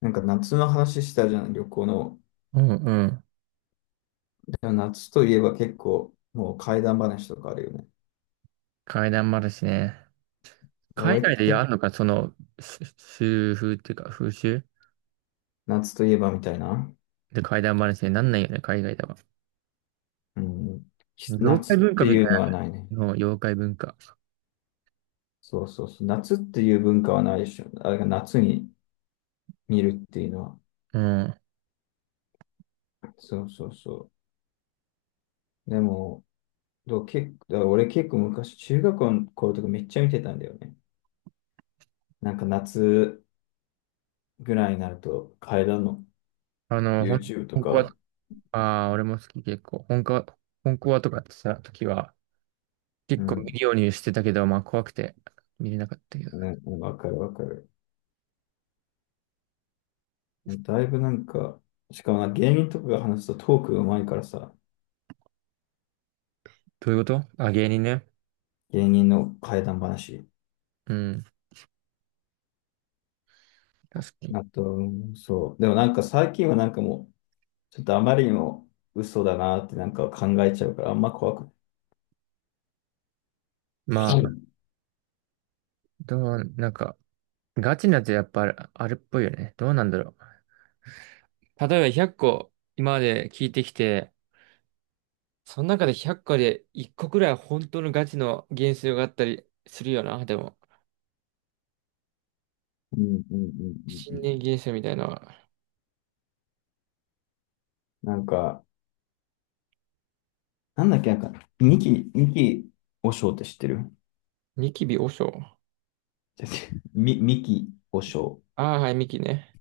なんか夏の話したじゃん、旅行の。うんうん。でも夏といえば結構、もう怪談話とかあるよね。階段もあるしね。で海俺、外でやるのか、その、し習風っていうか、風習夏といえばみたいな。で怪談話になんないよね、海外では。うん。妖夏怪っ文化てみたいいうのはないね。なの、妖怪文化。そうそうそう。夏っていう文化はないでしょ。あれが夏に見るっていうのは。うん。そうそうそう。でも、結構、だから俺結構昔、中学校の頃とかめっちゃ見てたんだよね。なんか夏ぐらいになると、階段の YouTube と本コア。か、ああ、俺も好き結構。本コアとかやってた時は、う結構見ん。るようにしてたけど、まあ怖くて見れなかったけど。ね、わかるわかる。だいぶなんか、しかもな芸人とかが話すとトークが上手いからさ、どういうこと？あ、芸人ね。芸人の怪談話。うん、確かに。あと、うんそう。でもなんか最近はなんかもう、ちょっとあまりにも嘘だなってなんか考えちゃうから、あんま怖くなまい。うあ、んなんか、ガチなやつやっぱあるっぽいよね。どうなんだろう。例えば100個今まで聞いてきて、その中で100個で1個くらいは本当のガチの幻想があったりするよな、でも。うんうんうんう新ん。年幻想みたいな。なんか、なんだっけ、なんか、ミキ和尚って知ってる？違ニキビ和尚。う違う ミキ和尚。ああー、はい、ミキね。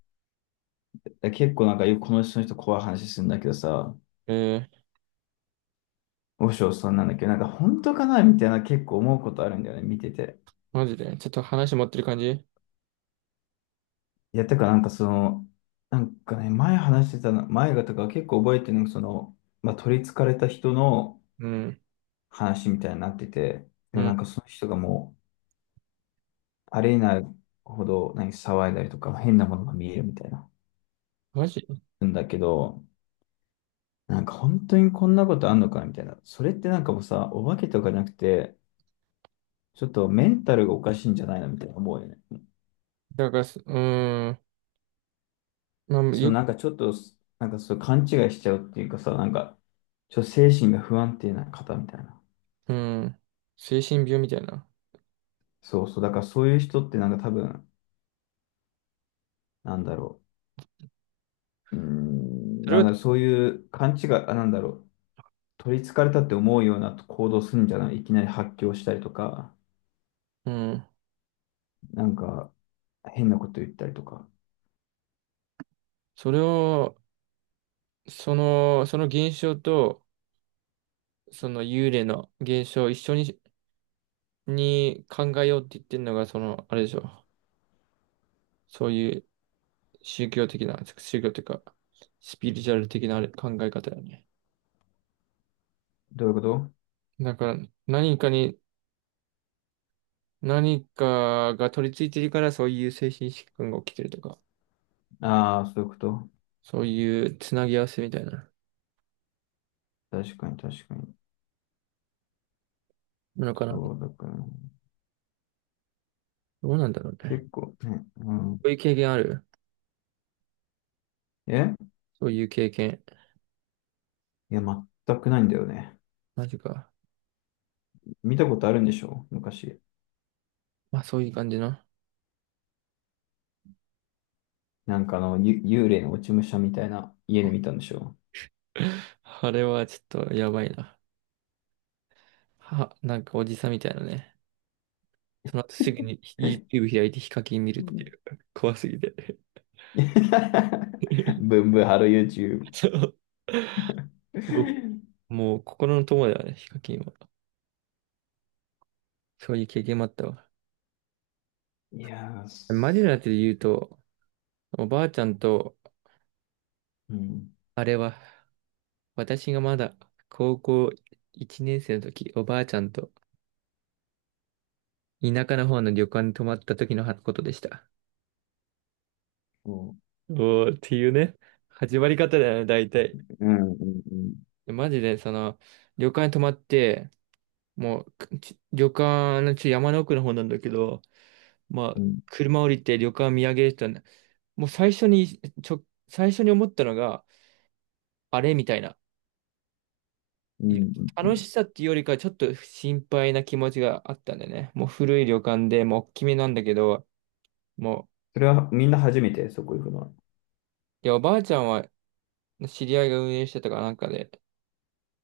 結構なんかよくこの人怖い話するんだけどさ、えー、和尚さんなんだっけど、なんか本当かなみたいな結構思うことあるんだよね、見てて。マジで。ちょっと話持ってる感じ。いや、てかなんかその、なんかね、前話してたの、前がとか結構覚えてるのが、その、まあ、取り憑かれた人のうん。話みたいになってて、でうもなん。んかその人がもう、あれになるほど、何、騒いだりとか、変なものが見えるみたいな。マジ。んだけど、なんか本当にこんなことあんのかみたいな。それってなんかもうさ、お化けとかじゃなくて、ちょっとメンタルがおかしいんじゃないのみたいな思うよね。だからす、うーん。まあ、そのなんかちょっと、なんかそう勘違いしちゃうっていうかさ、なんか、ちょっと精神が不安定な方みたいな。うん。精神病みたいな。そうそう、だからそういう人ってなんか多分、なんだろう、うーん、それなんを。かそういう勘違い、あ、なんだろう、取り憑かれたって思うような行動するんじゃない、いきなり発狂したりとか、うん。なんか変なこと言ったりとか。それを、その現象と、その幽霊の現象を一緒に考えようって言ってるのが、その、あれでしょ。そういう宗教的な、宗教というか、スピリチュアル的なあれ考え方よね。どういうこと？だから、何かに、何かが取り付いてるから、そういう精神疾患が起きてるとか、ああー、そういうこと。そういうつなぎ合わせみたいな確かに確かに。のかな。そう、だからね、どうなんだろうね。結構ね、うん。そういう経験ある？え、そういう経験。いや、全くないんだよね。マジか。見たことあるんでしょ昔。まあ、そういう感じの。なんかあの、幽霊の落ち武者みたいな家で見たんでしょ？ あれはちょっとやばいな。は、なんかおじさんみたいなね。その後すぐに え？ YouTube 開いてヒカキン見るっていう。怖すぎて。ブ ンブンハロー YouTube。そう。もう心の友だよね、ヒカキンは。そういう経験もあったわ。いやー、マジなやつで言うと、おばあちゃんと、うん、あれは、私がまだ高校1年生の時、おばあちゃんと田舎の方の旅館に泊まった時のことでした。そおーっていうね、始まり方だよね、大体。う、うん、うん、うん、マジで、その、旅館に泊まって、もう、旅館の山の奥の方なんだけど、まうあ、ん、車降りて旅館見上げる人はね、もう最初に、最初に思ったのが、あれみたいな。うん。う楽ん、しさっていうよりか、ちょっと心配な気持ちがあったんだよね。もう古い旅館で、もう大きめなんだけど、もそれはみんな初めて、そこ行くのは？う、いや、おばあちゃんは知り合いが運営してたからなんかで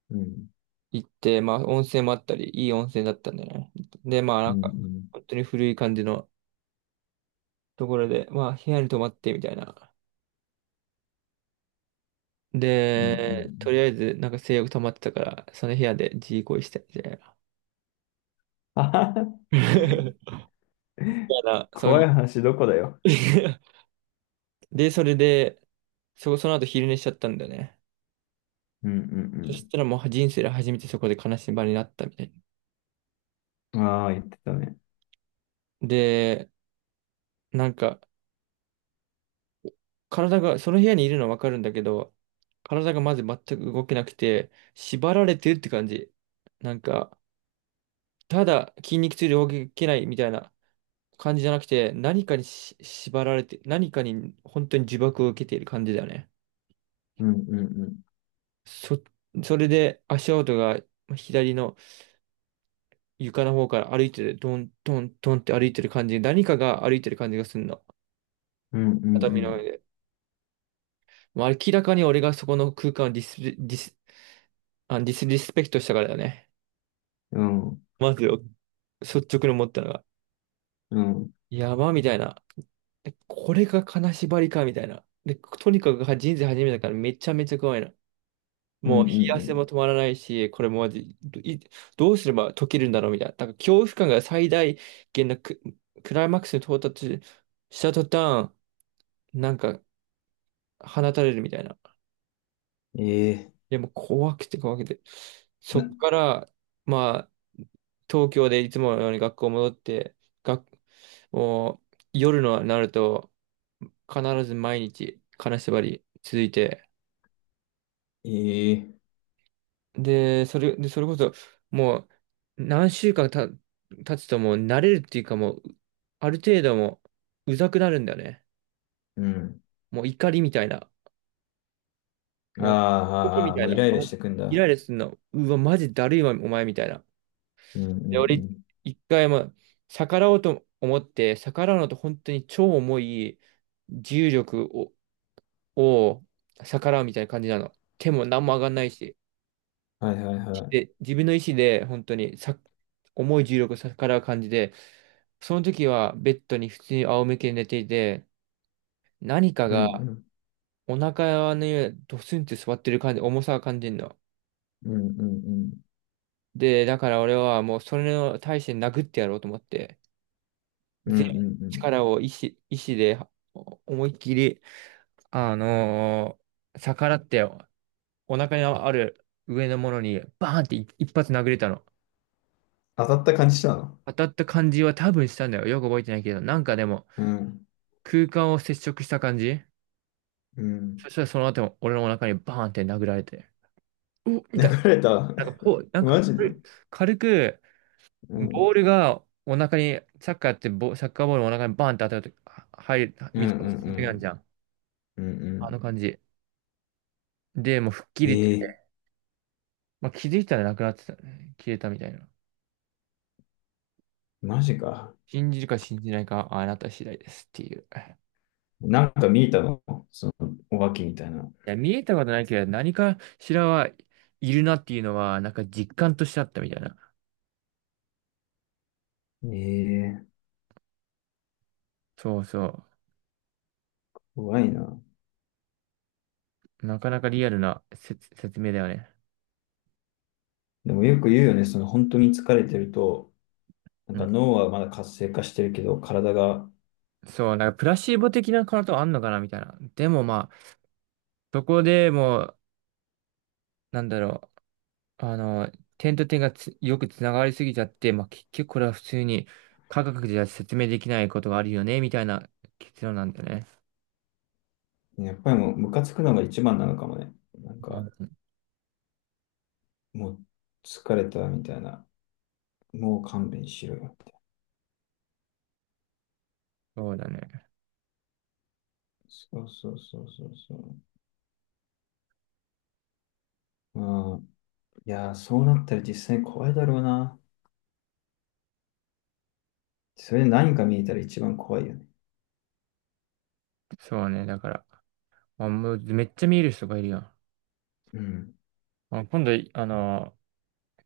うん、行って、まあ、温泉もあったり、いい温泉だったんだよね。で、まあ、なうん、んうか、ん、本当に古い感じのところで、まあ、部屋に泊まってみたいな。うん、うん。うで、とりん、あえず、なんか性欲溜まってたから、その部屋で自慰行為したみたいな。あはは、 みたいなそうい怖いう。話どこだよ。で、それで、その後昼寝しちゃったんだよね。うん、うそしん、たらもう人生で初めてそこで悲しみ場になったみたいうん。ああ、言ってたね。な。で、なんか、体が、その部屋にいるのはわかるんだけど、体がまず全く動けなくて、縛られてるって感じ。なんか、ただ筋肉痛で動けないみたいな感じじゃなくて、何かに縛られて、何かに本当に呪縛を受けている感じだよね。うん、うん、うん、そ、それで足音が左の、床の方から歩いてる、トントントンって歩いてる感じ、何かが歩いてる感じがするの。うん、う畳の上ん、で。もう明らかに俺がそこの空間をディスリスペクトしたからだよね。うん、まずよ、率直に思ったのが。うん、うん、やば、みたいな。え、これが金縛りか、みたいな。で、とにかく人生初めてだからめちゃめちゃ怖いな。うん。もう冷うや汗ん、も止まらないし、これもマじい、どうすれば解けるんだろうみたいな。だから恐怖感が最大限のクライマックスに到達した途端、なんか放たれるみたいな。ええ、でも怖くて怖くて。そっな、から、まあ、東京でいつものように学校戻って、学、もう夜のなると、必ず毎日金縛り続いて、ええ、で、それこそ、もう、何週間経つともう慣れるっていうかもう、ある程度もう、うざくなるんだよね。うん。もう怒りみたいな。あーもう、時あー、みあー、たもいうイな。ライラましずてくんイだ。ライラするの。うわ、マジだるいわ、お前みたいな。うん、うん、で、う俺、ん。一回も逆らおうと思って、逆らうのと本当に超重い重力を、を逆らうみたいな感じなの。手も何も上がんないし。はいはいはい。で、自分の意思で本当にさ、重い重力を逆らう感じで、その時はベッドに普通に仰向けに寝ていて、何かうんがうん。お腹の上にドスンって座ってる感じ、重さを感じるの。うんうんうん。で、だから俺はもうそれの対して殴ってやろうと思って。うん全うんうん。力を意志で思いっきり、あのー逆らってお腹にある上のものにバーンって一発殴れたの。当たった感じしたの？当たった感じは多分したんだよ。よく覚えてないけど、なんかでもうん。空間を接触した感じ。うん。そしたらその後も俺のお腹にバーンって殴られて、うっみ流たいな。れた。なんかこう、なんかマジで。軽くうん。うボーんルがお腹に、サッカーボールお腹にバーンって当たると、は入る、うん水うがつん。いてくるじゃん。うんうあのん。感じ。で、もう吹っ切りええ、まあ、気づいたらなくなってたね。消えたみたいな。マジか。信じるか信じないかはあなた次第ですっていう。いなんか見えたの？その、お化けみたいな。や、見えたことないけど、何かしらはいるなっていうのは、なんか実感としてあったみたいな。ええ、そうそ怖いな。う。なかなかリアルな説明だよね。でもよく言うよね、その本当に疲れてると、なんうかん。脳はまだ活性化してるけど、体が、そう、なんかプラシーボ的なことあんのかなみたいな。でもまあ、そこでもう、なんだろう。点と点がつよくつながりすぎちゃって、まあ結局これは普通に科学じゃ説明できないことがあるよね、みたいな結論なんだよね。やっぱりもうムカつくのが一番なのかもね。なんまあか、もう疲れたみたいな。もう勘弁しろよ。そうだね。そうそうそうそうそう。うん。いやー、そうなったら実際怖いだろうな。それで何か見えたら一番怖いよね。そうね。だから、あ、もうめっちゃ見える人がいるやん。うん。あ、今度、あの、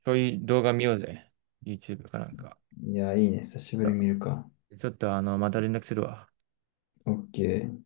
そういう動画見ようぜ。YouTube かなんか。いやー、いいね。久しぶりに見るか？ちょっと、あの、また連絡するわ。OK。